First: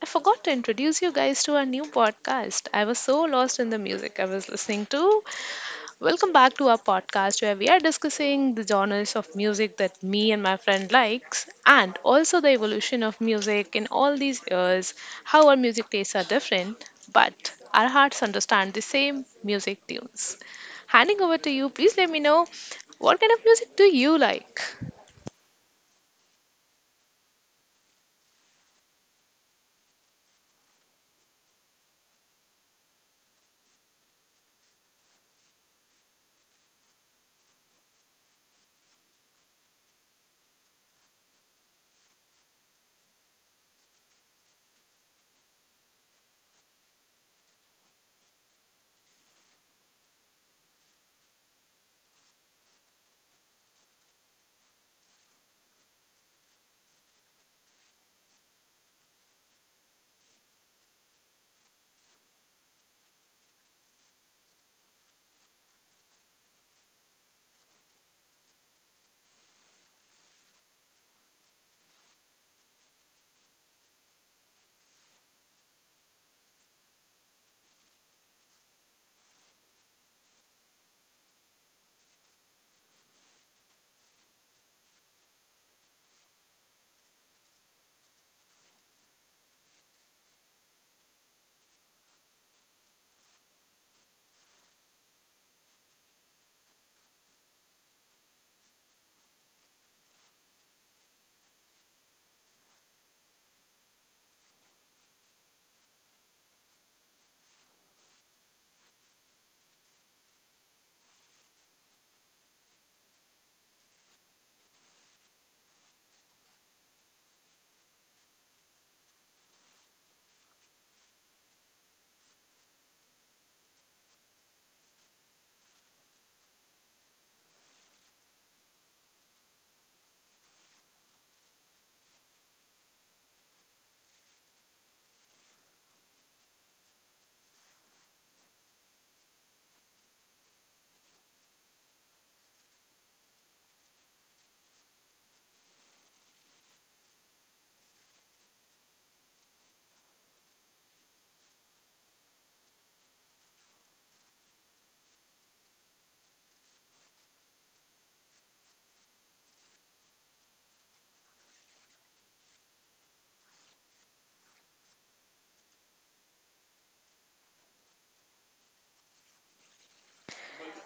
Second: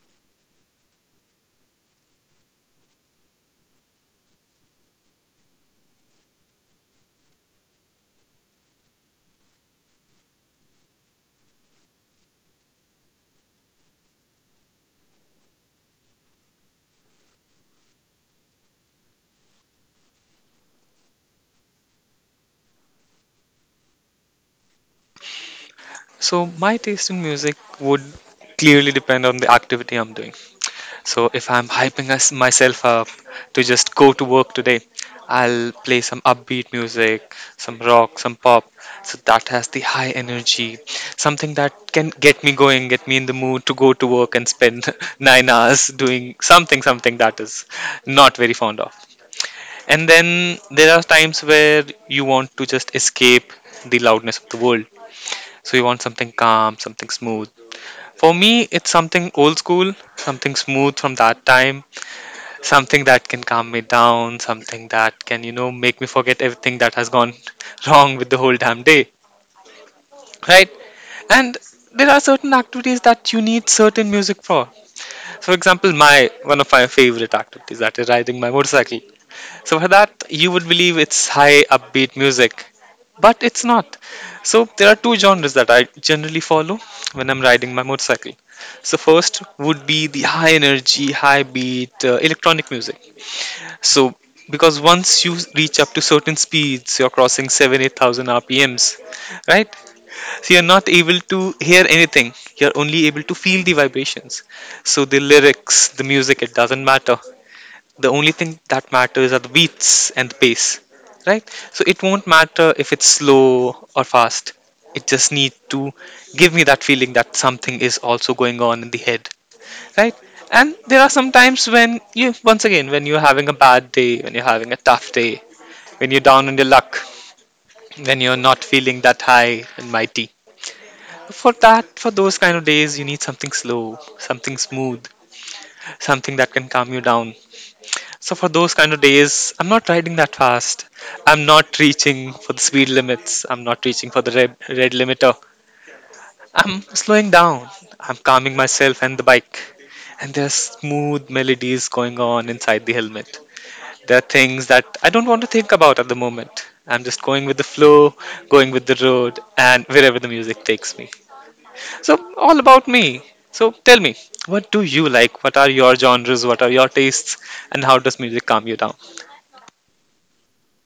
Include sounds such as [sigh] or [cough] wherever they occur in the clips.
I forgot to introduce you guys to our new podcast. I was so lost in the music I was listening to. Welcome back to our podcast where we are discussing the genres of music that me and my friend likes, and also the evolution of music in all these years, how our music tastes are different, but our hearts understand the same music tunes. Handing over to you, please let me know what kind of music do you like? So my taste in music would clearly depend on the activity I'm doing. So if I'm hyping myself up to just go to work today, I'll play some upbeat music, some rock, some pop. So that has the high energy, something that can get me going, get me in the mood to go to work and spend [laughs] 9 hours doing something, something that is not very fond of. And then there are times where you want to just escape the loudness of the world. So you want something calm, something smooth, for me, it's something old school, something smooth from that time, something that can calm me down, something that can, make me forget everything that has gone [laughs] wrong with the whole damn day, right? And there are certain activities that you need certain music for. For example, my one of my favorite activities, that is riding my motorcycle. So for that, you would believe it's high upbeat music, but it's not. So there are two genres that I generally follow when I'm riding my motorcycle. So first would be the high energy, high beat electronic music. So because once you reach up to certain speeds, you're crossing seven, 8,000 RPMs, right? So you're not able to hear anything. You're only able to feel the vibrations. So the lyrics, the music, it doesn't matter. The only thing that matters are the beats and the pace, right? So it won't matter if it's slow or fast, it just needs to give me that feeling that something is also going on in the head, right? And there are some times when, you once again, when you're having a bad day, when you're having a tough day, when you're down on your luck, when you're not feeling that high and mighty, for that, for those kind of days, you need something slow, something smooth, something that can calm you down. So for those kind of days, I'm not riding that fast. I'm not reaching for the speed limits. I'm not reaching for the red, red limiter. I'm slowing down. I'm calming myself and the bike. And there's smooth melodies going on inside the helmet. There are things that I don't want to think about at the moment. I'm just going with the flow, going with the road, and wherever the music takes me. So, all about me. So, tell me, what do you like? What are your genres? What are your tastes? And how does music calm you down?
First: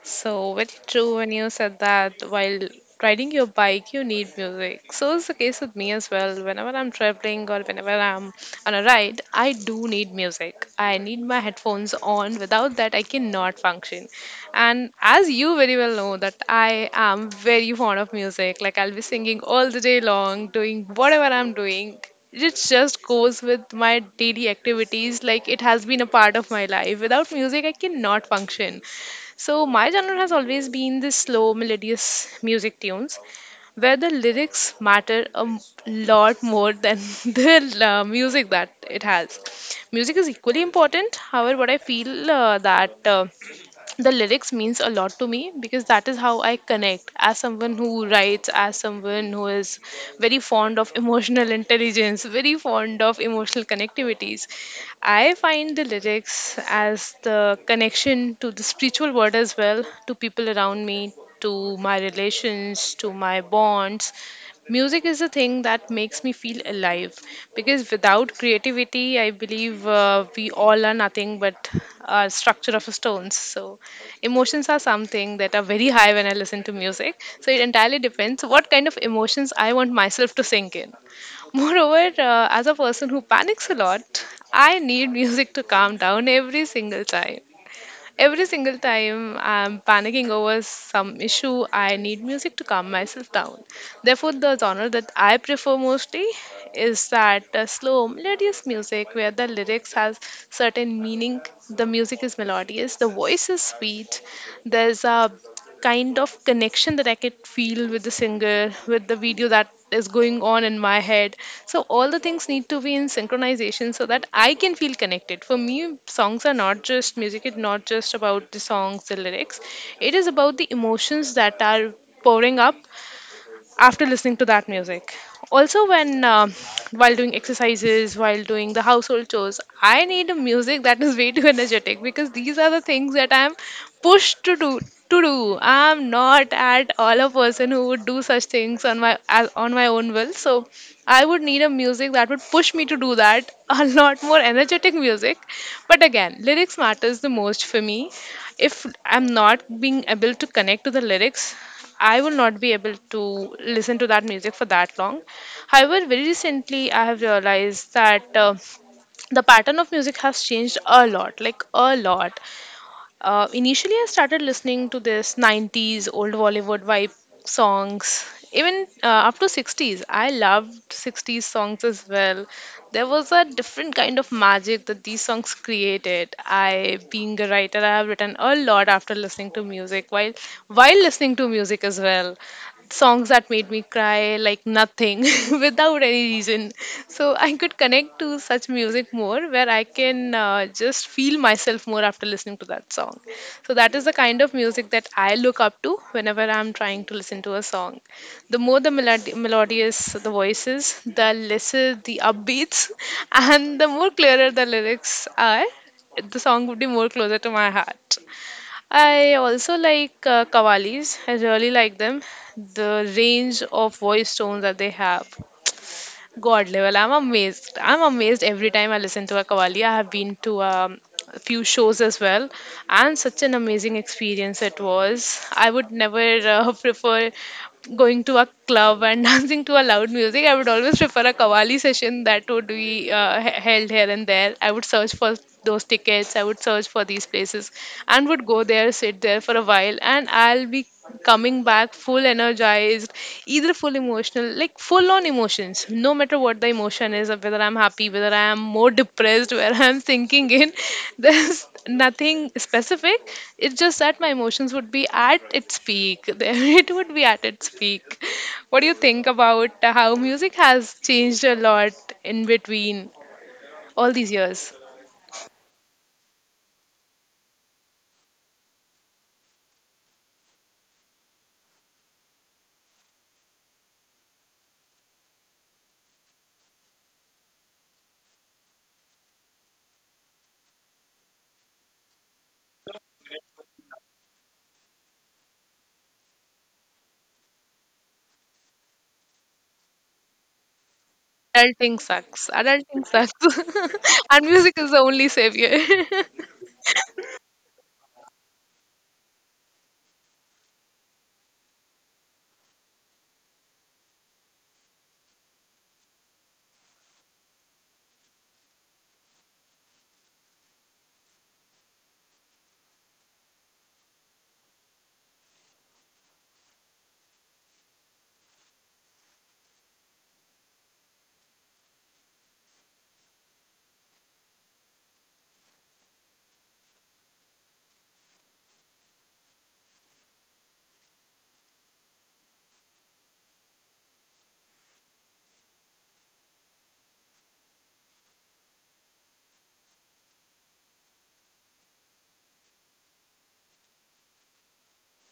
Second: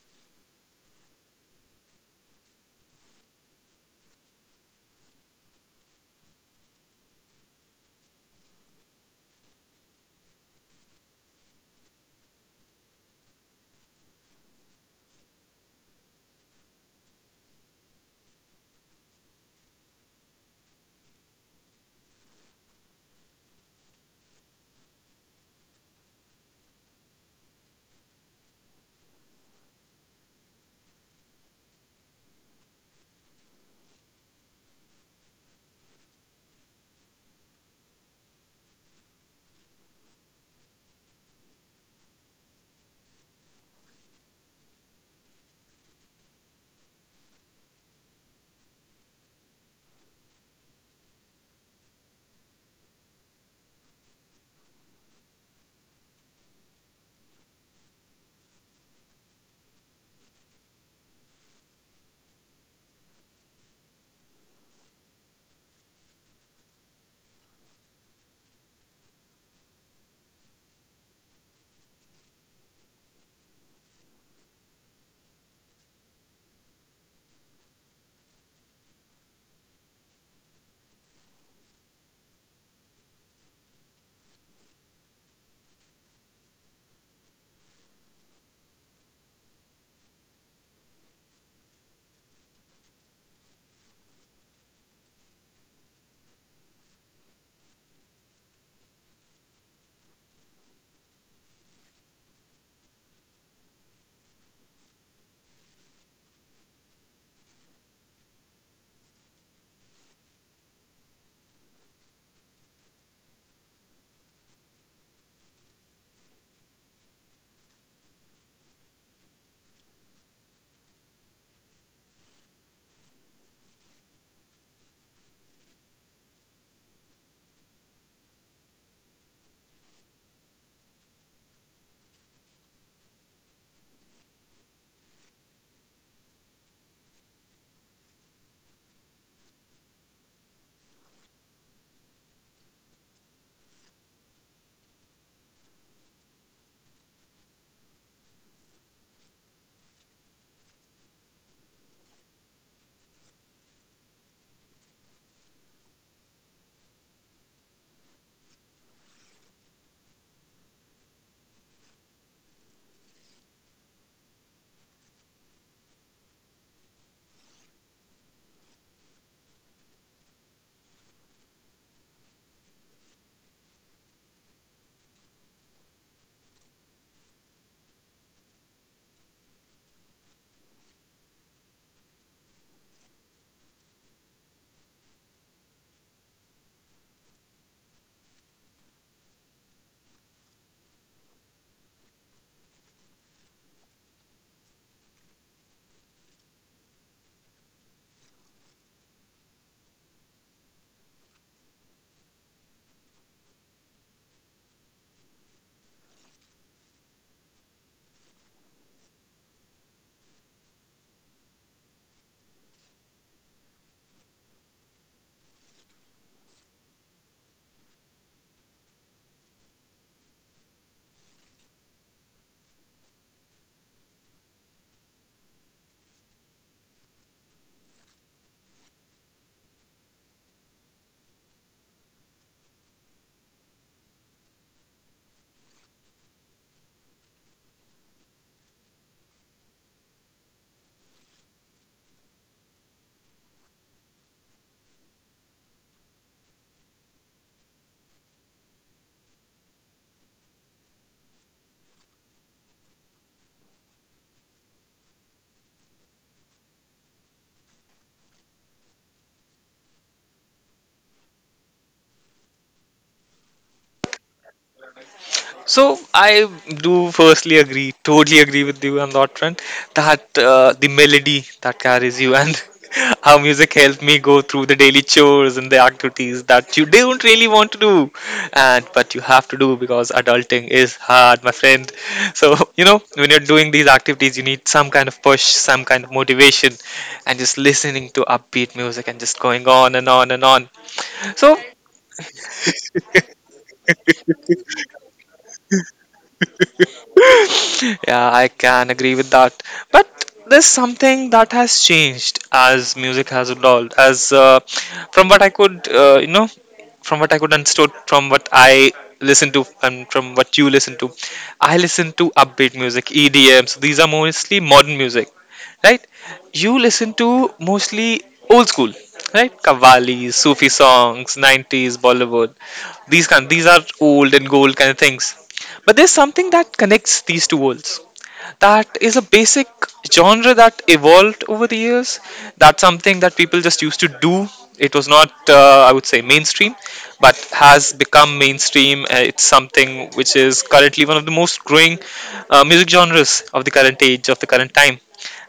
So, very true when you said that while riding your bike, you need music. So, it's the case with me as well. Whenever I'm traveling or whenever I'm on a ride, I do need music. I need my headphones on. Without that, I cannot function. And as you very well know, that I am very fond of music. Like, I'll be singing all the day long, doing whatever I'm doing. It just goes with my daily activities. Like, it has been a part of my life. Without music, I cannot function. So my genre has always been the slow, melodious music tunes, where the lyrics matter a lot more than [laughs] the music that it has. Music is equally important. However, what I feel that the lyrics means a lot to me, because that is how I connect, as someone who writes, as someone who is very fond of emotional [laughs] intelligence, very fond of emotional connectivities. I find the lyrics as the connection to the spiritual world, as well to people around me, to my relations, to my bonds. Music is the thing that makes me feel alive, because without creativity, I believe we all are nothing but a structure of stones. So emotions are something that are very high when I listen to music. So it entirely depends what kind of emotions I want myself to sink in. Moreover, as a person who panics a lot, I need music to calm down every single time. Every single time I'm panicking over some issue, I need music to calm myself down. Therefore, the genre that I prefer mostly is that slow, melodious music where the lyrics has certain meaning. The music is melodious, the voice is sweet. There's a kind of connection that I could feel with the singer, with the video that is going on in my head. So all the things need to be in synchronization so that I can feel connected. For me, songs are not just music, it's not just about the songs, the lyrics. It is about the emotions that are pouring up after listening to that music. Also, when while doing exercises, while doing the household chores, I need a music that is way too energetic, because these are the things that I'm pushed to do. I'm not at all a person who would do such things on on my own will. So I would need a music that would push me to do that. [laughs] A lot more energetic music, but again, lyrics matters the most for me. If I'm not being able to connect to the lyrics, I will not be able to listen to that music for that long. However, very recently I have realized that the pattern of music has changed a lot, like a lot. Initially, I started listening to this 90s old Bollywood vibe songs. Even up to 60s, I loved 60s songs as well. There was a different kind of magic that these songs created. I, being a writer, I have written a lot after listening to music, while listening to music as well. Songs that made me cry like nothing [laughs] without any reason. So I could connect to such music more, where I can just feel myself more after listening to that song. So that is the kind of music that I look up to whenever I'm trying to listen to a song. The more the melodious the voices, the lesser the upbeats, [laughs] and the more clearer the lyrics are, the song would be more closer to my heart. I also like Qawwalis. I really like them. The range of voice tones that they have. God level. I'm amazed. I'm amazed every time I listen to a Kavali. I have been to a few shows as well, and such an amazing experience it was. I would never [laughs] prefer going to a club and [laughs] dancing to a loud music. I would always prefer a Kavali session that would be held here and there. I would search for those tickets. I would search for these places and would go there, sit there for a while, and I'll be coming back full energized. Either full emotional, like full on emotions, no matter what the emotion is, whether I'm happy, whether I am more depressed, [laughs] where I'm sinking in. [laughs] There's nothing specific. It's just that my emotions would be at its peak. [laughs] There it would be at its peak. What do you think about how music has changed a lot in between all these years? So I do firstly agree, totally agree with you on that front. That the melody that carries you, and [laughs] how music helped me go through the daily chores and the activities that you don't really want to do, and but you have to do because adulting is hard, my friend. So, [laughs] you know, when you're doing these activities, you need some kind of push, some kind of motivation, and just listening to upbeat music and just going on and on and on. So, Adulting sucks, adulting sucks. [laughs] And music is the only savior. [laughs] yeah, I can agree with that. But there's something that has changed as music has evolved. As from what I could, uh, you know, from what I could understood, from what I listen to, and from what you listen to, I listen to upbeat music, EDM. So these are mostly modern music, right? You listen to mostly old school, right? Kavalis, Sufi songs, 90s Bollywood. These kind, these are old and gold kind of things. But there's something that connects these two worlds, that is a basic genre that evolved over the years. That's something that people just used to do. It was not, I would say, mainstream, but has become mainstream. It's something which is currently one of the most growing music genres of the current age, of the current time.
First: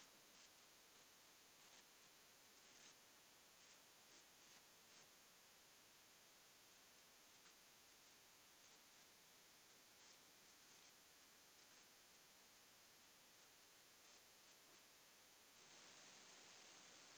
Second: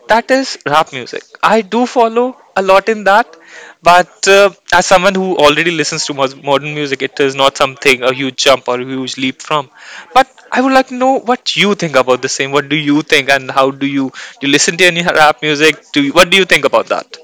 That is rap music. I do follow a lot in that, but as someone who already listens to modern music, it is not something a huge jump or a huge leap from. But I would like to know what you think about the same. What do you think, and how do? You listen to any rap music? What do you think about that?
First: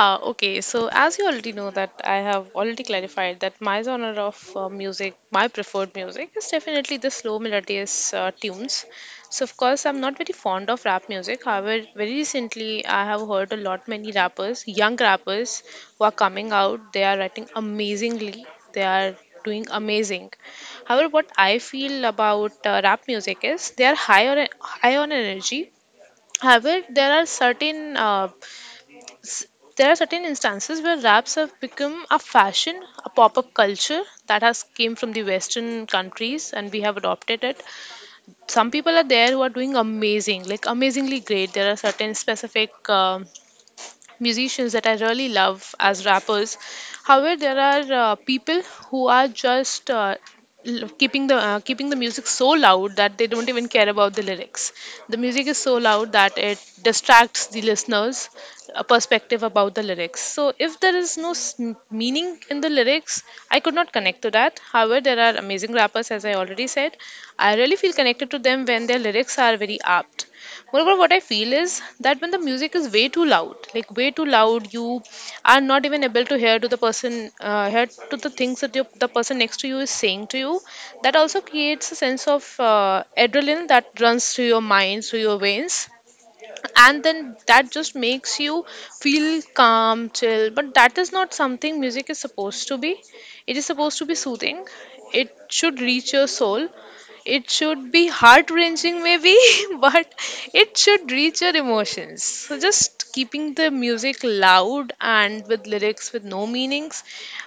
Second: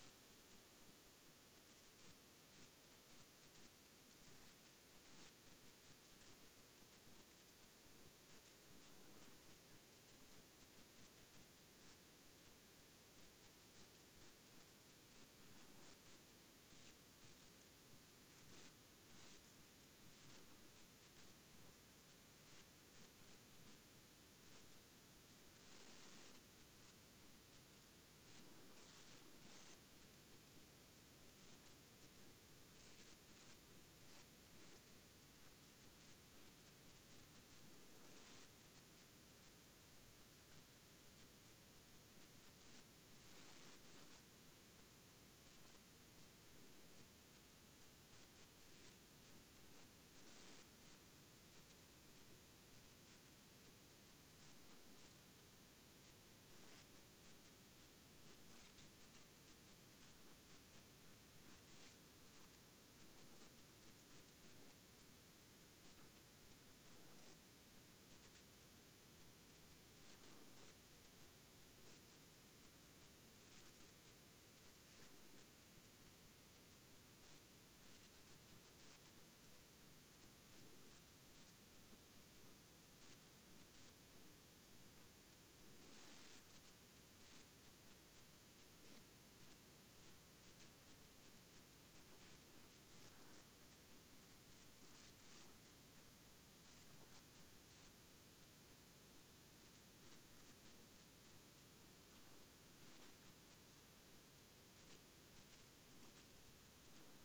Ah, okay. So, as you already know, that I have already clarified that my genre of music, my preferred music, is definitely the slow melodious tunes. So, of course, I'm not very fond of rap music. However, very recently I have heard a lot many rappers, young rappers, who are coming out. They are writing amazingly. They are doing amazing. However, what I feel about rap music is they are high on energy. However, there are certain instances where raps have become a fashion, a pop-up culture that has came from the Western countries, and we have adopted it. Some people are there who are doing amazing, like amazingly great. There are certain specific. Musicians that I really love as rappers. However, there are people who are just keeping the music so loud that they don't even care about the lyrics. The music is so loud that it distracts the listeners a perspective about the lyrics. So if there is no meaning in the lyrics, I could not connect to that. However, there are amazing rappers, as I already said. I really feel connected to them when their lyrics are very apt. Moreover, what I feel is that when the music is way too loud, like way too loud, you are not even able to hear to the person, hear to the things that the person next to you is saying to you. That also creates a sense of adrenaline that runs through your mind, through your veins, and then that just makes you feel calm, chill. But that is not something music is supposed to be. It is supposed to be soothing. It should reach your soul. It should be heart wrenching maybe, [laughs] but it should reach your emotions. So just keeping the music loud and with lyrics with no meanings,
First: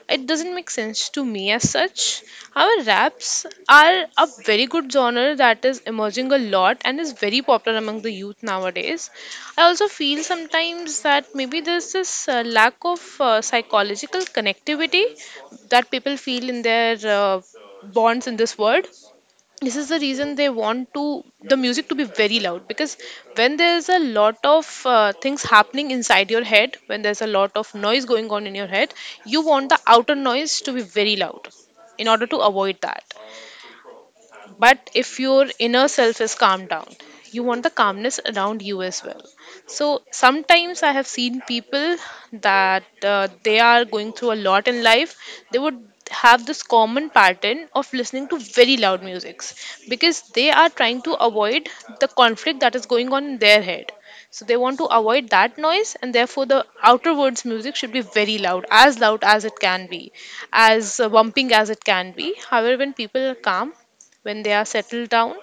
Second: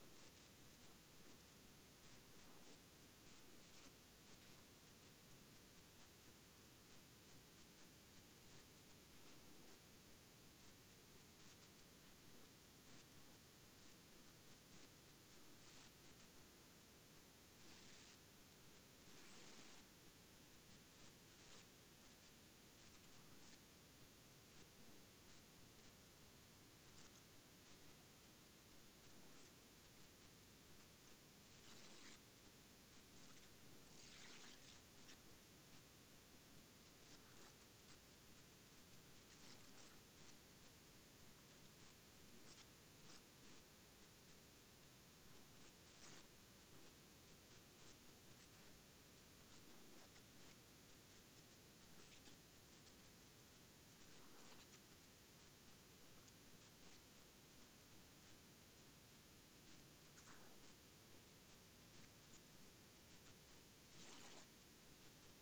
it doesn't make sense to me as such. However, raps are a very good genre that is emerging a lot and is very popular among the youth nowadays. I also feel sometimes that maybe there's this lack of psychological connectivity that people feel in their bonds in this world. This is the reason they want to the music to be very loud, because when there's a lot of things happening inside your head, when there's a lot of noise going on in your head, you want the outer noise to be very loud in order to avoid that. But if your inner self is calmed down, you want the calmness around you as well. So sometimes I have seen people that they are going through a lot in life. They would have this common pattern of listening to very loud musics, because they are trying to avoid the conflict that is going on in their head. So they want to avoid that noise, and therefore the outer words music should be very loud, as loud as it can be, as bumping as it can be. However, when people are calm, when they are settled down,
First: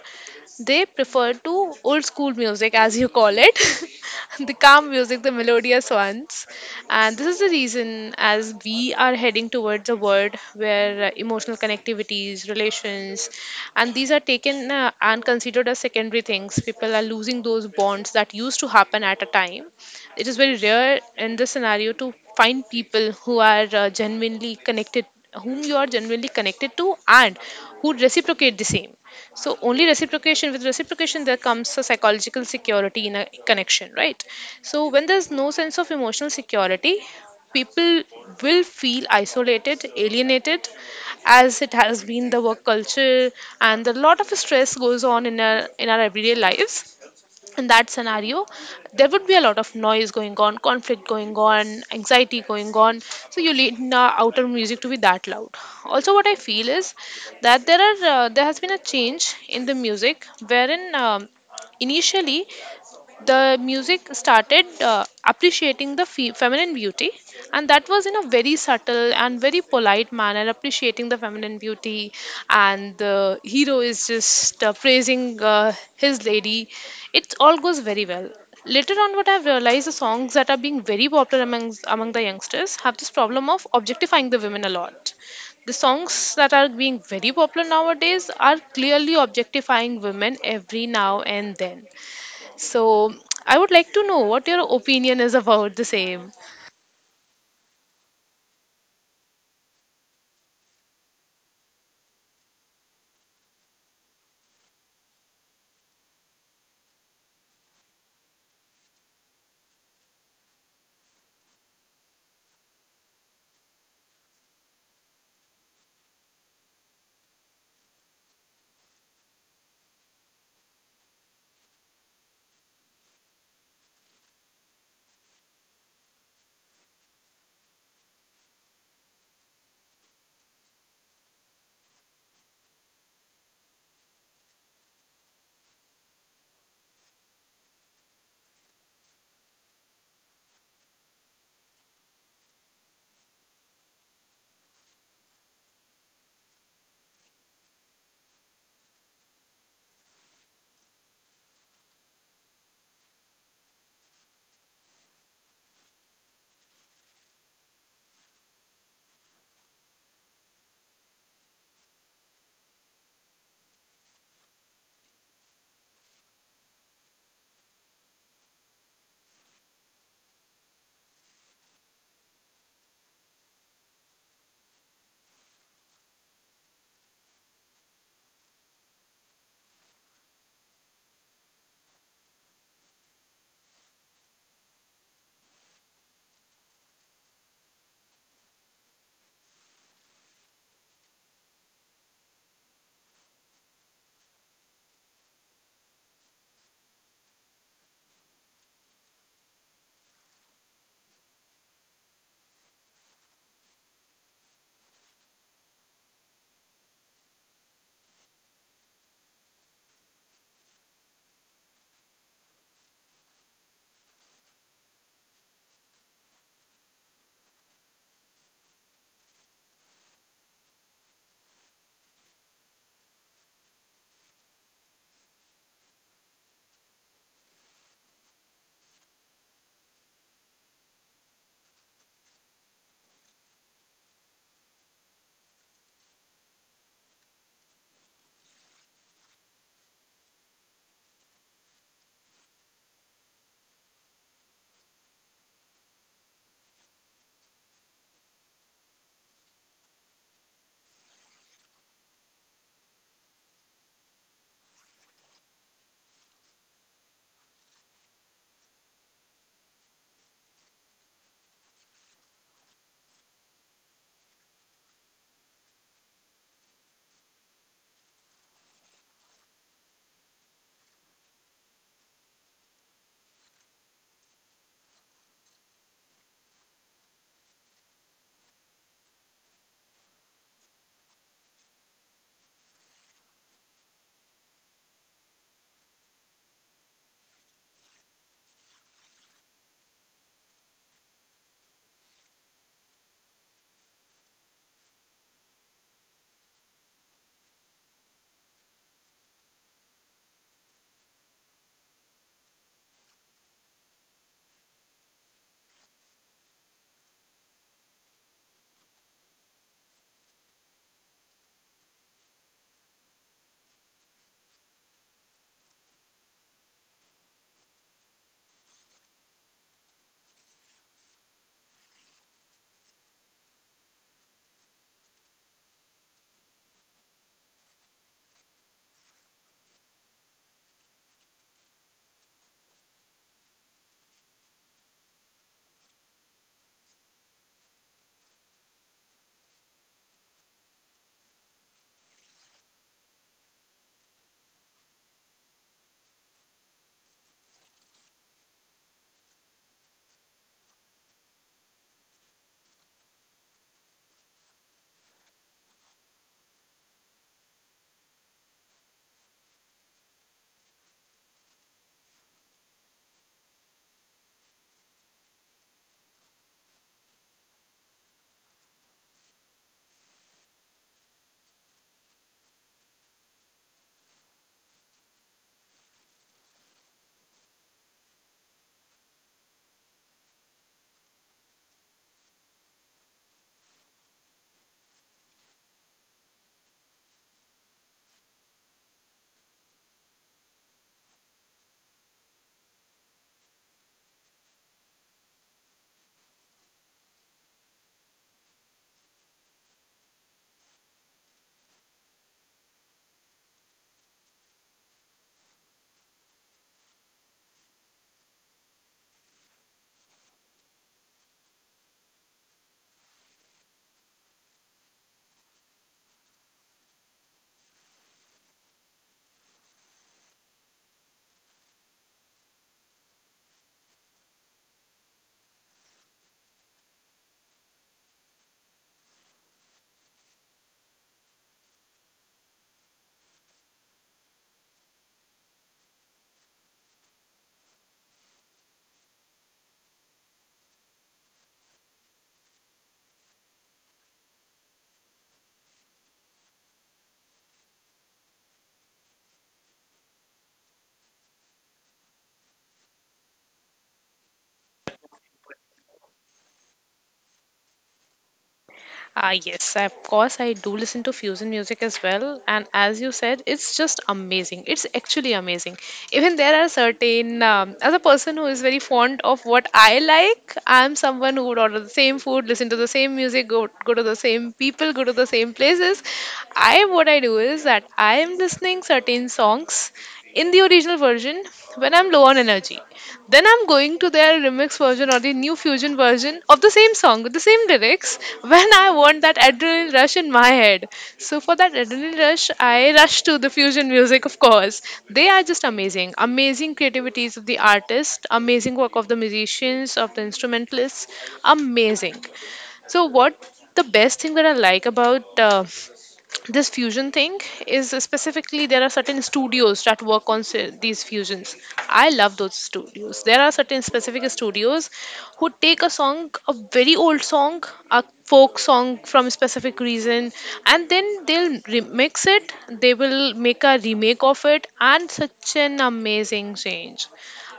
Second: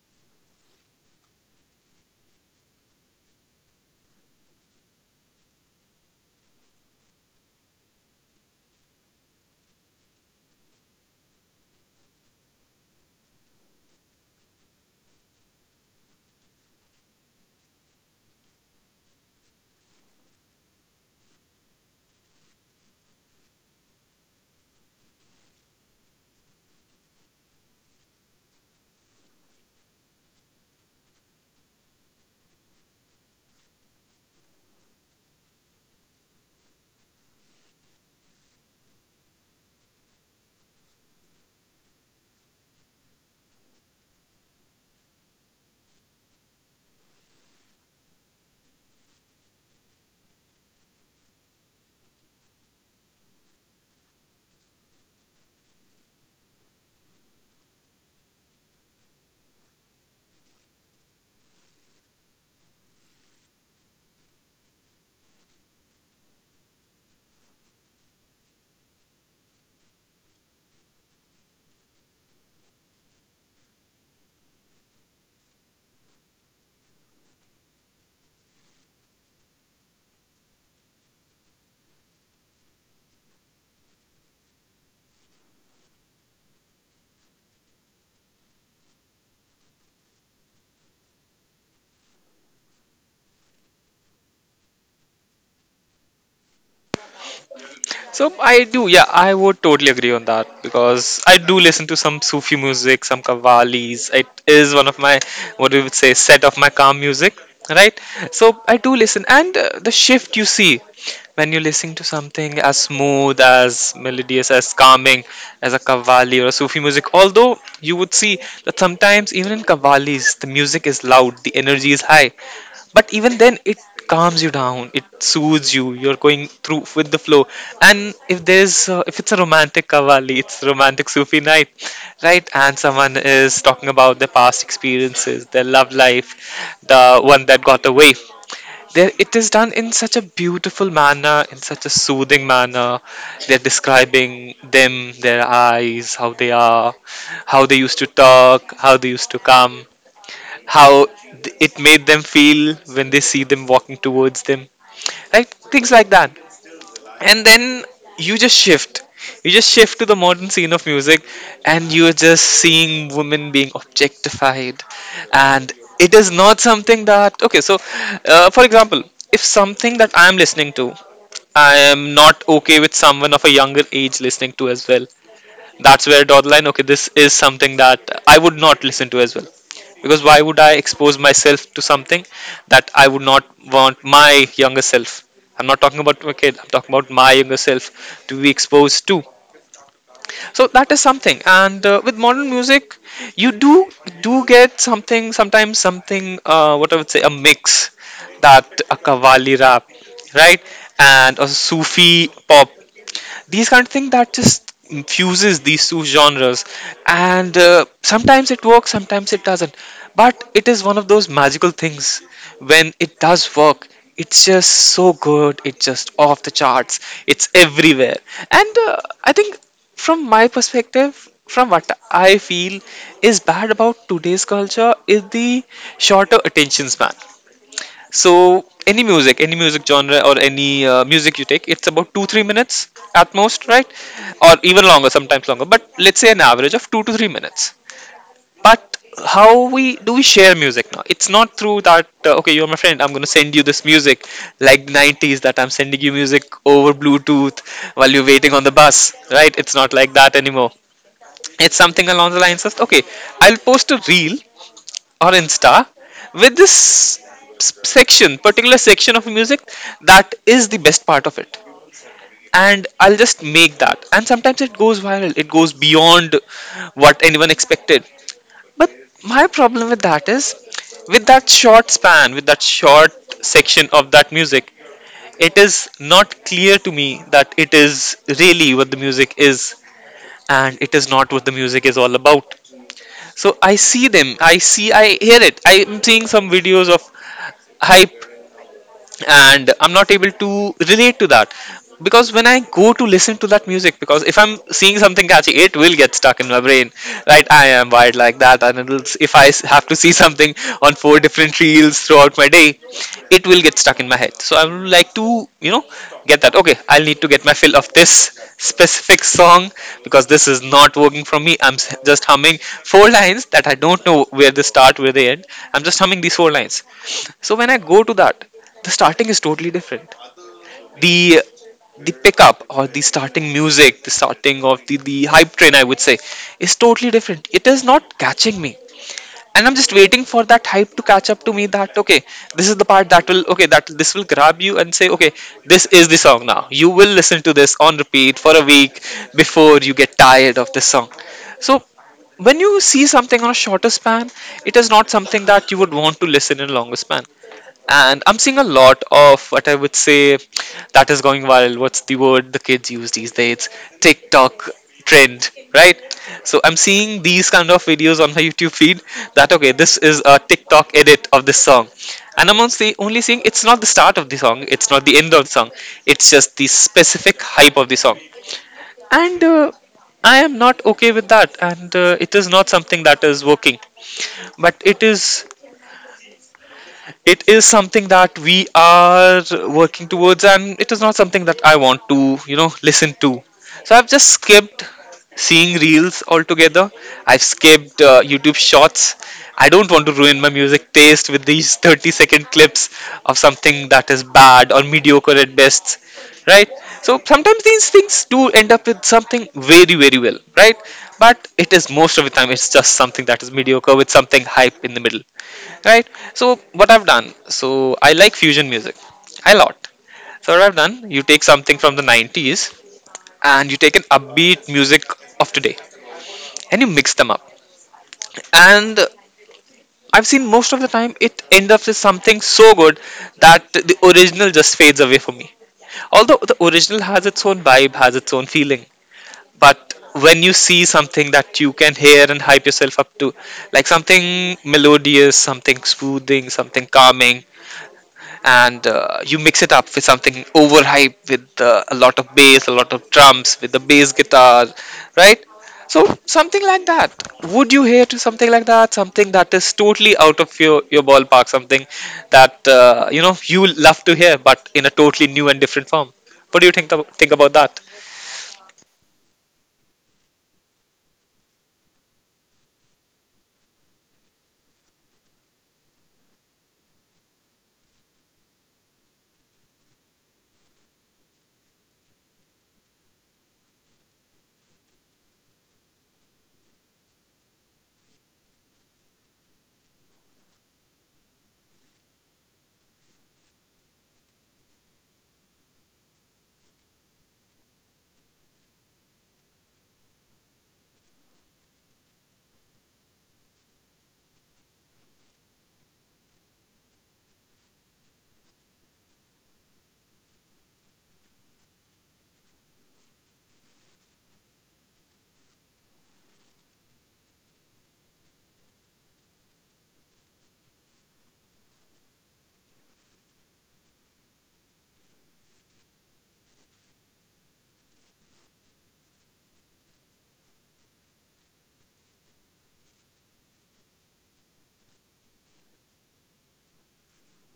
they prefer to old school music, as you call it, [laughs] the calm music, the melodious ones. And this is the reason, as we are heading towards a world where emotional connectivities, relations, and these are taken and considered as secondary things. People are losing those bonds that used to happen at a time. It is very rare in this scenario to find people who are genuinely connected, whom you are genuinely connected to, and who reciprocate the same. So with reciprocation, there comes a psychological security in a connection, right? So when there's no sense of emotional security, people will feel isolated, alienated, as it has been the work culture, and a lot of stress goes on in our everyday lives. In that scenario there would be a lot of noise going on, conflict going on, anxiety going on, so you need the outer music to be that loud. Also what I feel is that there has been a change in the music wherein initially the music started appreciating the feminine beauty, and that was in a very subtle and very polite manner appreciating the feminine beauty, and the hero is just praising his lady. It all goes very well. Later on what I've realized, the songs that are being very popular among the youngsters have this problem of objectifying the women a lot. The songs that are being very popular nowadays are clearly objectifying women every now and then. So, I would like to know what your opinion is about the same. So I do, yeah, I would totally agree on that, because I do listen to some Sufi music, some Qawwalis. It is one of my, what we would say, set of my calm music, right? So I do listen, and the shift you see when you're listening to something as smooth, as melodious, as calming as a Qawwali or a Sufi music. Although you would see that sometimes even in Qawwalis, the music is loud, the energy is high, but even then it calms you down, it soothes you, you're going through with the flow. And if there's if it's a romantic kavali, it's romantic sufi night, right? And someone is talking about their past experiences, their love life, the one that got away, there it is done in such a beautiful manner, in such a soothing manner. They're describing them, their eyes, how they are, how they used to talk, how they used to come, how it made them feel when they see them walking towards them, right? Things like that. And then you just shift. You just shift to the modern scene of music, and you're just seeing women being objectified. And it is not something that, okay, so, for example, if something that I'm listening to, I am not okay with someone of a younger age listening to as well. That's where draw the line. Okay, this is something that I would not listen to as well. Because why would I expose myself to something that I would not want my younger self? I'm not talking about my kid, I'm talking about my younger self to be exposed to. So that is something, and with modern music, you do get something, sometimes something, what I would say, a mix, that a kavali rap, right, and a sufi pop, these kind of things that just fuses these two genres. And sometimes it works, sometimes it doesn't, but it is one of those magical things. When it does work, it's just so good, it's just off the charts, it's everywhere. And I think, from my perspective, from what I feel, is bad about today's culture is the shorter attention span. So any music, any music genre, or any music you take, it's about 2 3 minutes at most, right? Or even longer, sometimes longer, but let's say an average of 2 to 3 minutes. But how we do we share music now, it's not through that, okay, you're my friend, I'm going to send you this music, like 90s that I'm sending you music over bluetooth while you're waiting on the bus, right? It's not like that anymore. It's something along the lines of, okay, I'll post a reel or Insta with this section, particular section of music that is the best part of it. And I'll just make that. And sometimes it goes viral, it goes beyond what anyone expected. But my problem with that is, with that short span, with that short section of that music, it is not clear to me that it is really what the music is, and it is not what the music is all about. So I see them. I see. I hear it. I am seeing some videos of high, and I'm not able to relate to that, because when I go to listen to that music, because if I'm seeing something catchy it will get stuck in my brain, right? I am wired like that, and it'll, if I have to see [laughs] something on four different reels throughout my day, it will get stuck in my head. So I would like to, get that, okay, I'll need to get my fill of this specific song, because this is not working for me, I'm just humming four lines that I don't know where they start, where they end, I'm just humming these four lines. So when I go to that, the starting is totally different, the the pickup, or the starting music, the starting of the hype train, I would say, is totally different, it is not catching me. And I'm just waiting for that hype to catch up to me, that, okay, this is the part that will, okay, that this will grab you and say, okay, this is the song, now you will listen to this on repeat for a week before you get tired of this song. So when you see something on a shorter span, it is not something that you would want to listen in a longer span. And I'm seeing a lot of what I would say that is going viral. What's the word the kids use these days? TikTok trend, right? So I'm seeing these kind of videos on my [laughs] YouTube feed that okay, this is a TikTok edit of this song. And I'm only seeing it's not the start of the song, it's not the end of the song, it's just the specific hype of the song. And I am not okay with that, and it is not something that is working, but it is something that we are working towards, and it is not something that I want to listen to. So I've just skipped seeing reels altogether. I've skipped YouTube shorts. I don't want to ruin my music taste with these [laughs] 30-second clips of something that is bad or mediocre at best, right? So sometimes these things do end up with something very, very well, right? But it is, most of the time it's just something that is mediocre with something hype in the middle, right? So what I've done, so I like fusion music a lot. So what I've done, you take something from the 90s and you take an upbeat music of today and you mix them up, and I've seen most of the time it end up with something so good that the original just fades away for me, although the original has its own vibe, has its own feeling. But when you see something that you can hear and hype yourself up to, like something melodious, something soothing, something calming, and you mix it up with something overhyped with a lot of bass, a lot of drums, with the bass guitar, right? So something like that. Would you hear to something like that? Something that is totally out of your ballpark. Something that you love to hear, but in a totally new and different form. What do you think about that? Ah, yes, of course, I do listen to fusion music as well. And as you said, it's just amazing. It's actually amazing. Even there are certain, as a person who is very fond of what I like, I'm someone who would order the same food, listen to the same music, go to the same people, go to the same places. I, what I do is that I am listening certain songs in the original version when I'm low on energy. Then I'm going to their remix version or the new fusion version of the same song with the same lyrics when I want that adrenaline rush in my head. So for that adrenaline rush, I rush to the fusion music, of course. They are just amazing. Amazing creativities of the artist, amazing work of the musicians, of the instrumentalists. Amazing. So what the best thing that I like about this fusion thing is, specifically there are certain studios that work on these fusions. I love those studios. There are certain specific studios who take a song, a very old song, a folk song from a specific reason, and then they'll remix it. They will make a remake of it and such an amazing change.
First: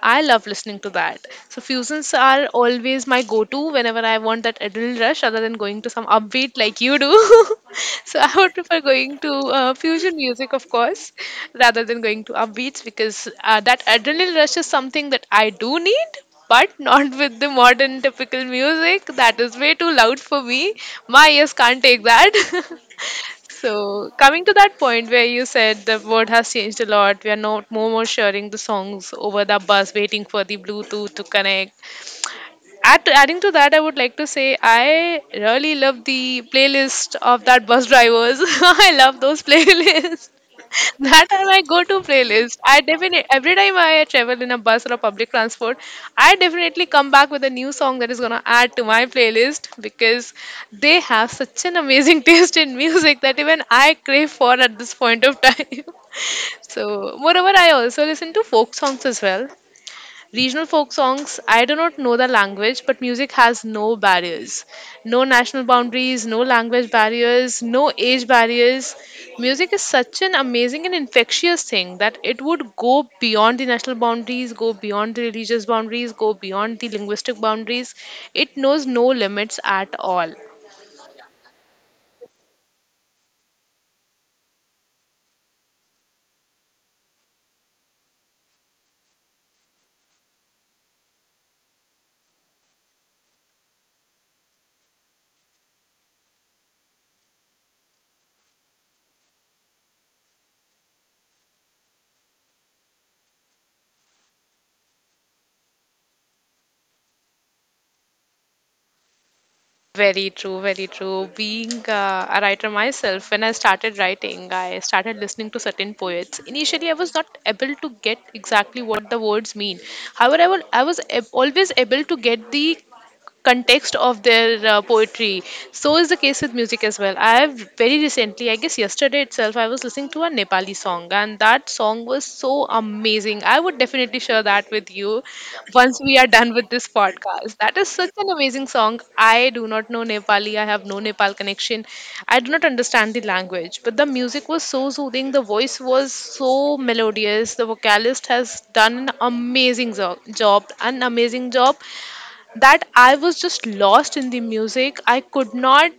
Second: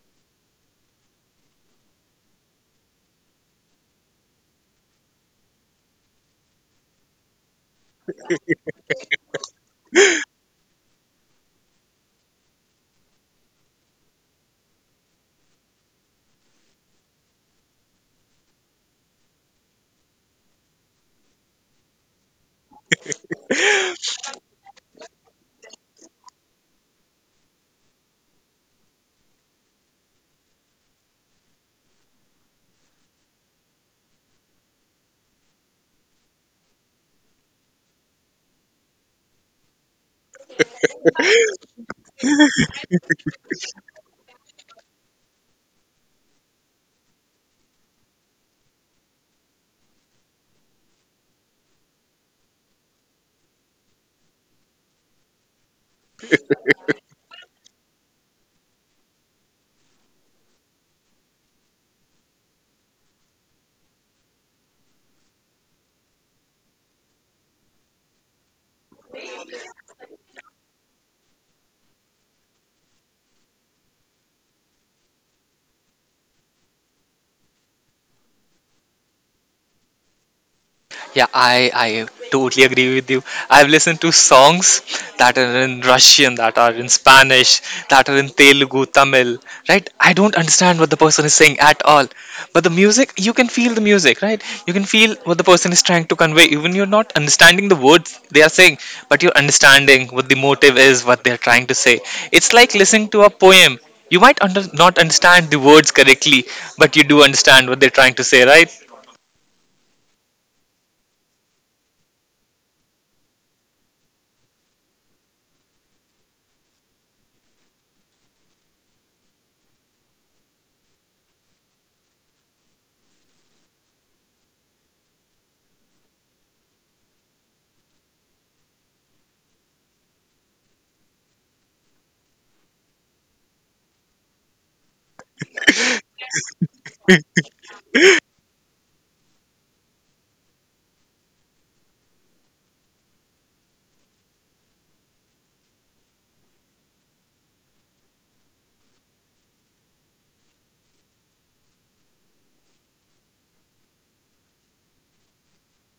I love listening to that. So fusions are always my go-to whenever I want that adrenaline rush, other than going to some upbeat like you do. [laughs] So I would prefer going to fusion music, of course, rather than going to upbeats because that adrenaline rush is something that I do need. But not [laughs] with the modern typical music. That is way too loud for me. My ears can't take that. [laughs] So, coming to that point where you said the world has changed a lot, we are not more sharing the songs over the bus, waiting for the Bluetooth to connect. At adding to that, I would like to say I really love the playlist of that bus drivers. [laughs] I love those [laughs] playlists. That are my go-to playlist. I definitely every time I travel in a bus or a public transport, I definitely come back with a new song that is gonna add to my playlist because they have such an amazing [laughs] taste in music that even I crave for at this point of time. [laughs] So, moreover, I also listen to folk songs as well. Regional folk songs, I do not know the language, but music has no barriers. No national boundaries, no language barriers, no age barriers. Music is such an amazing and infectious thing that it would go beyond the national boundaries, go beyond the religious boundaries, go beyond the linguistic boundaries. It knows no limits at all. Yeah, I totally agree with you. I've listened to songs that are in Russian, that are in Spanish, that are in Telugu, Tamil, right? I don't understand what the person is saying at all. But the music, you can feel the music, right? You can feel what the person is trying to convey. Even you're not understanding the words they are saying, but you're understanding what the motive is, what they're trying to say. It's like listening to a poem. You might not understand the words correctly, but you do understand what they're trying to say, right? Very true, very true. Being a writer myself, when I started writing, I started listening to certain poets. Initially, I was not able to get exactly what the words mean. However, I was always able to get the context of their poetry. So is the case with music as well. I have very recently, I guess yesterday itself, I was listening to a Nepali song, and that song was so amazing. I would definitely share that with you once we are done with this podcast. That is such an amazing song. I do not know Nepali, I have no Nepal connection. I do not understand the language, but the music was so soothing, the voice was so melodious. The vocalist has done an amazing job, an amazing job, that I was just lost in the music. I could not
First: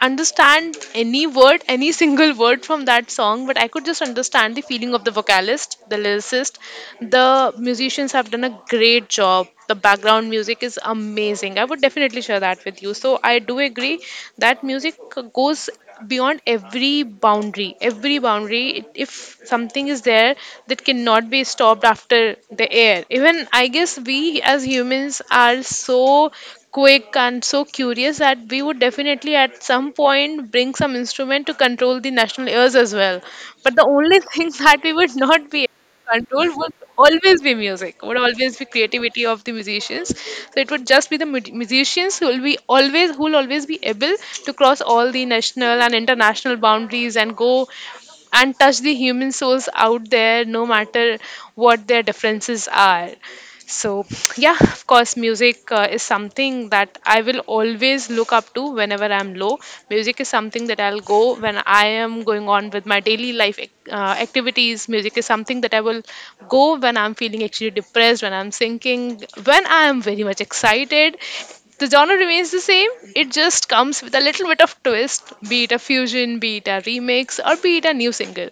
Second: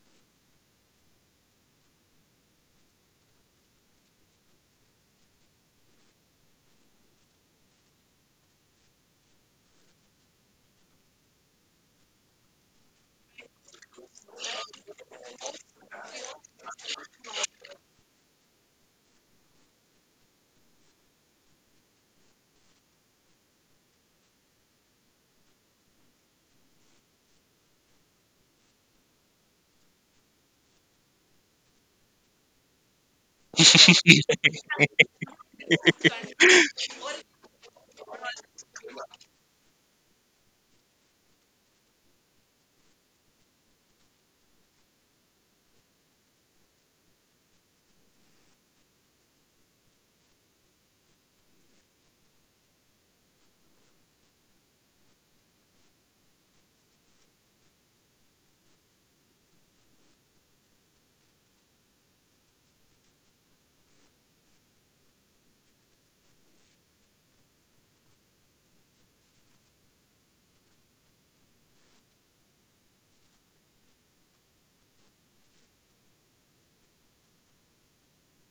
understand any word, any single word from that song, but I could just understand the feeling of the vocalist, the lyricist. The musicians have done a great job. The background music is amazing. I would definitely share that with you. So I do agree that music goes beyond every boundary. If something is there that cannot be stopped after the air, even I guess we as humans are so quick and so curious that we would definitely at some point bring some instrument to control the national airs as well. But the only [laughs] thing that we would not be able to control would always be music, would always be creativity of the musicians. So it would just be the musicians who will always be able to cross all the national and international boundaries and go and touch the human souls out there, no matter what their differences are. So, yeah, of course, music is something that I will always look up to whenever I'm low. Music is something that I'll go when I am going on with my daily life activities. Music is something that I will go when I'm feeling actually depressed, when I'm thinking, when I am very much excited. The genre remains the same, it just comes with a little bit of twist, be it a fusion, be it a remix, or be it a new single.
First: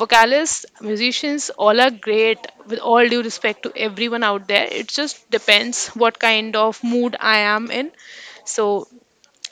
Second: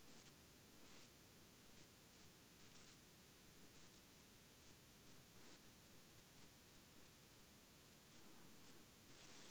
Vocalists, musicians, all are great with all due respect to everyone out there. It just depends what kind of mood I am in. So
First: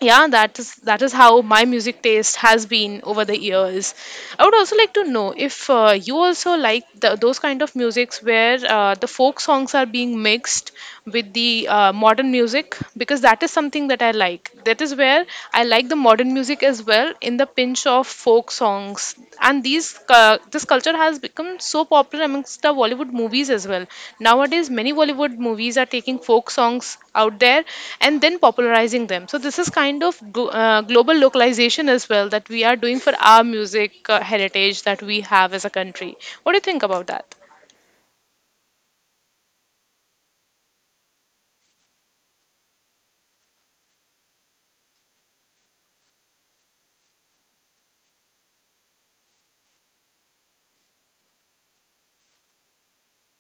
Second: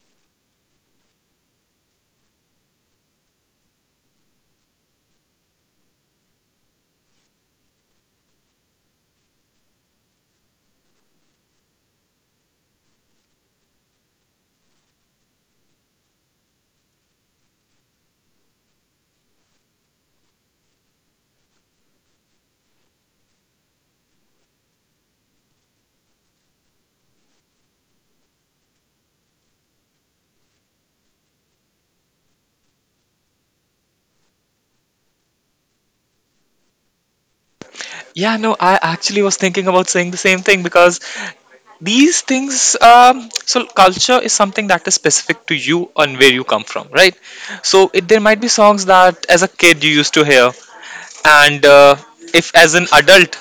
yeah, that is how my music taste has been over the years. I would also like to know if you also like the, those kind of musics where the folk songs are being mixed with the modern music, because that is something that I like. That is where I like the modern music as well, in the pinch of folk songs. And these this culture has become so popular amongst the Bollywood movies as well. Nowadays many Bollywood movies are taking folk songs out there and then popularizing them. So this is kind of global localization as well that we are doing for our music heritage that we have as a country. What do you think about that? Yeah, no, I actually was thinking about saying the same thing because these things, so culture is something that is specific to you and where you come from, right? So it, there might be songs that as a kid you used to hear, and if as an adult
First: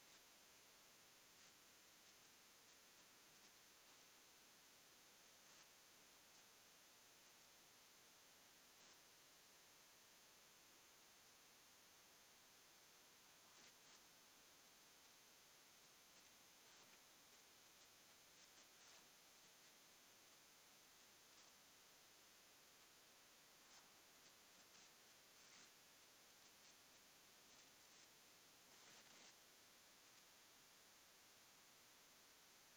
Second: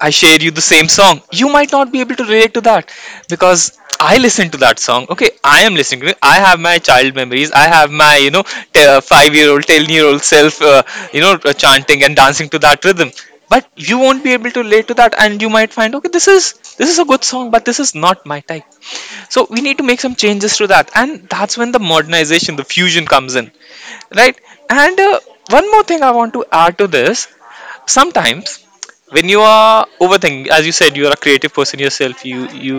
I share you the same song. You might not be able to relate to that because I listen to that song. Okay, I am listening to it. I have my child memories. I have my, 5 year old, 10-year-old self, chanting and dancing to that rhythm. But you won't be able to relate to that, and you might find, okay, this is a good song, but this is not my type. So we need to make some changes to that, and that's when the modernization, the fusion comes in, right? And one more thing I want to add to this: sometimes when you are overthinking, as you said, you are a creative person yourself, you you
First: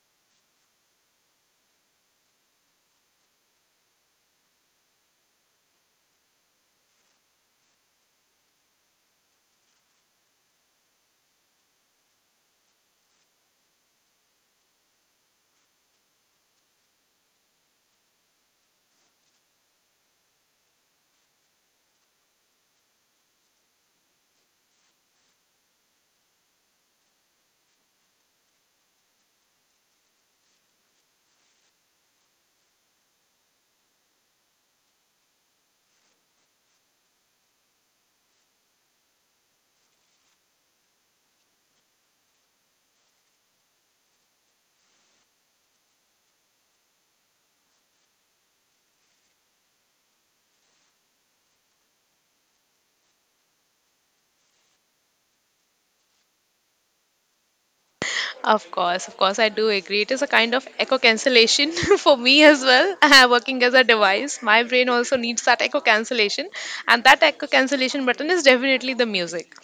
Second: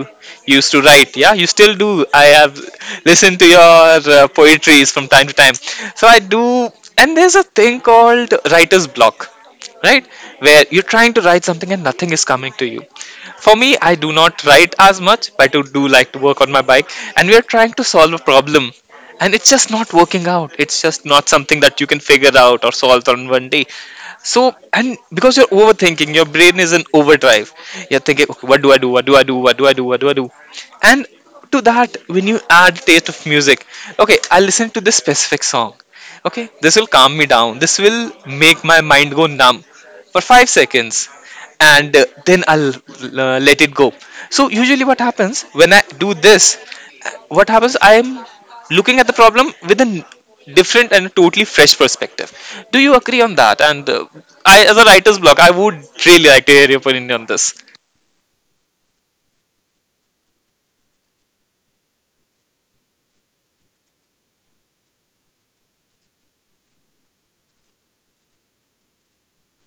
you used to write, yeah, you still do. I have listened to your poetries from time to time, so I do. And there's a thing called writer's block, right? Where you're trying to write something and nothing is coming to you. For me, I do not write as much, but I do like to work on my bike, and we are trying to solve a problem, and it's just not working out. It's just not something that you can figure out or solve on one day. So, and because you're overthinking, your brain is in overdrive, you're thinking, okay, what do I do what do I do what do I do what do I do? And to that, when you add taste of music, okay, I will listen to this specific song, okay, this will calm me down, this will make my mind go numb for 5 seconds, and then I'll let it go. So usually what happens when I do this, what happens, I'm looking at the problem with different and totally fresh perspective. Do you agree on that? And I, as a writer's block, I would really like to hear your opinion on this. Of course, I do agree. It is a kind of echo cancellation [laughs] for me as well. [laughs] Working as a device, my brain also needs that echo cancellation, and that echo cancellation button is definitely the music.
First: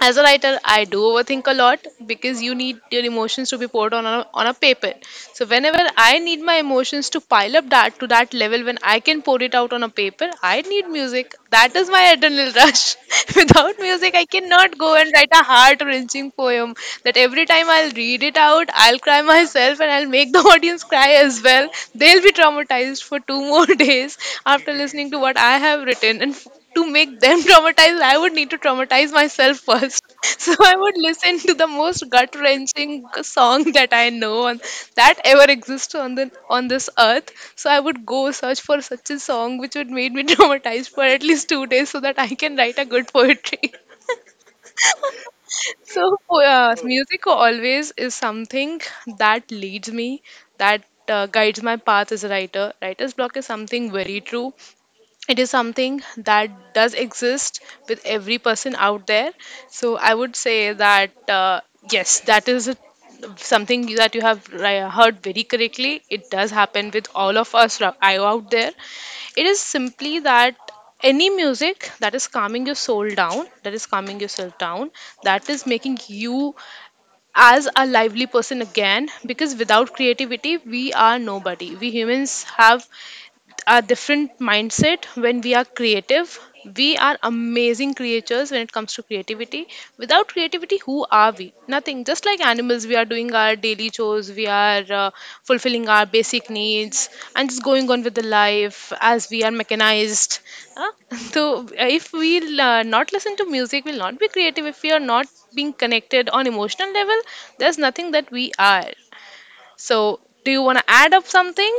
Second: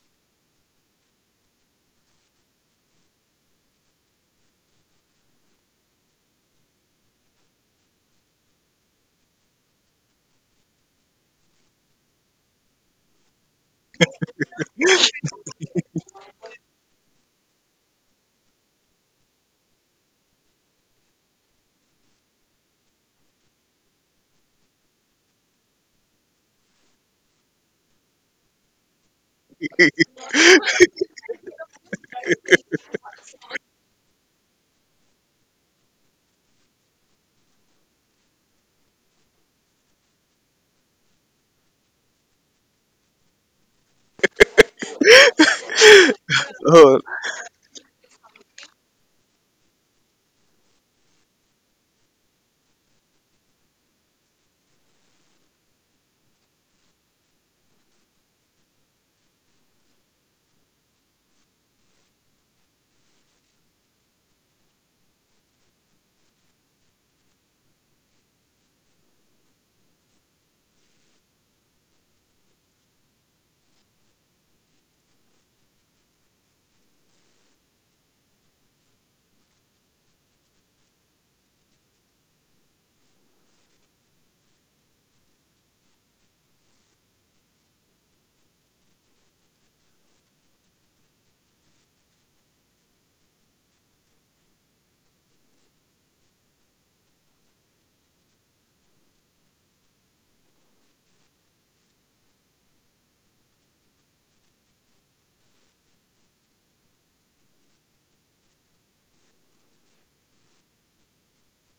As a writer I do overthink a lot because you need your emotions to be poured on a paper. So whenever I need my emotions to pile up that to that level when I can pour it out on a paper, I need music. That is my adrenal rush. [laughs] Without music I cannot go and write a heart wrenching poem that every time I'll read it out I'll cry myself and I'll make the [laughs] audience cry as well. They'll be traumatized for two more [laughs] days after listening to what I have written, and to make them [laughs] traumatized, I would need to traumatize myself first. [laughs] So I would listen to the most gut wrenching song that I know and that ever exists on the on this earth. So I would go search for such a song which would make me [laughs] traumatized for at least 2 days so that I can write a good poetry. [laughs] So Oh, music always is something that leads me, that guides my path as a writer. Writer's block is something very true. It is something that does exist with every person out there. So I would say that yes, something that you have heard very correctly. It does happen with all of us out there. It is simply that any music that is calming your soul down, that is calming yourself down, that is making you as a lively person again, because without creativity we are nobody. We humans have a different mindset when we are creative. We are amazing creatures when it comes to creativity. Without creativity, who are we? Nothing. Just like animals, we are doing our daily chores, we are fulfilling our basic needs, and just going on with the life as we are mechanized. [laughs] So, if we'll not listen to music, we'll not be creative. If we are not being connected on emotional level, there's nothing that we are. So, do you want to add up something?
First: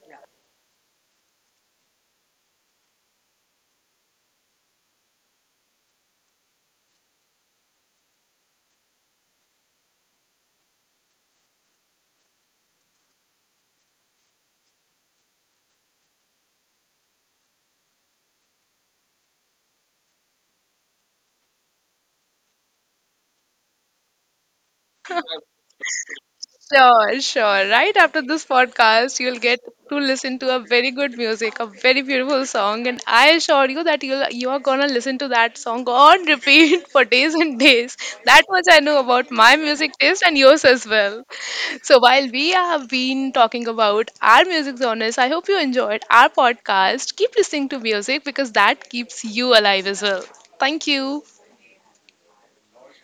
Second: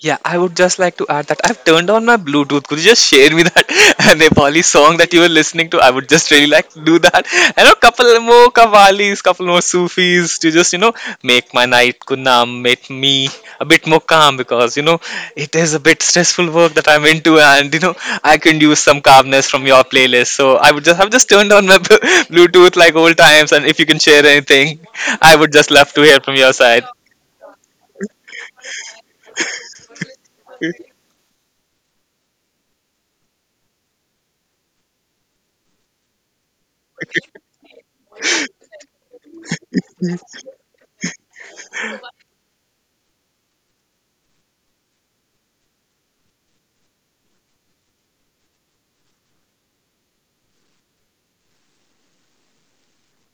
yeah, I would just like to add that I've turned on my Bluetooth. Could you just share me that [laughs] Nepali song that you were listening to? I would just really like to do that. And a couple more Kavalis, couple more Sufis to just, you know, make my night kunam, make me a bit more calm because, you know, it is a bit stressful work that I'm into, and, you know, I can use some calmness from your playlist. So I would just have just turned on my [laughs] Bluetooth like old times, and if you can share anything, I would just love to hear from your side. Sure, sure. Right after this podcast, you'll get to listen to a very good music, a very beautiful song, and I assure you that you are gonna listen to that song on repeat [laughs] for days and days. That much I know about my music taste and yours as well. So while we have been talking about our music genres, I hope you enjoyed our podcast. Keep listening to music because that keeps you alive as well. Thank you.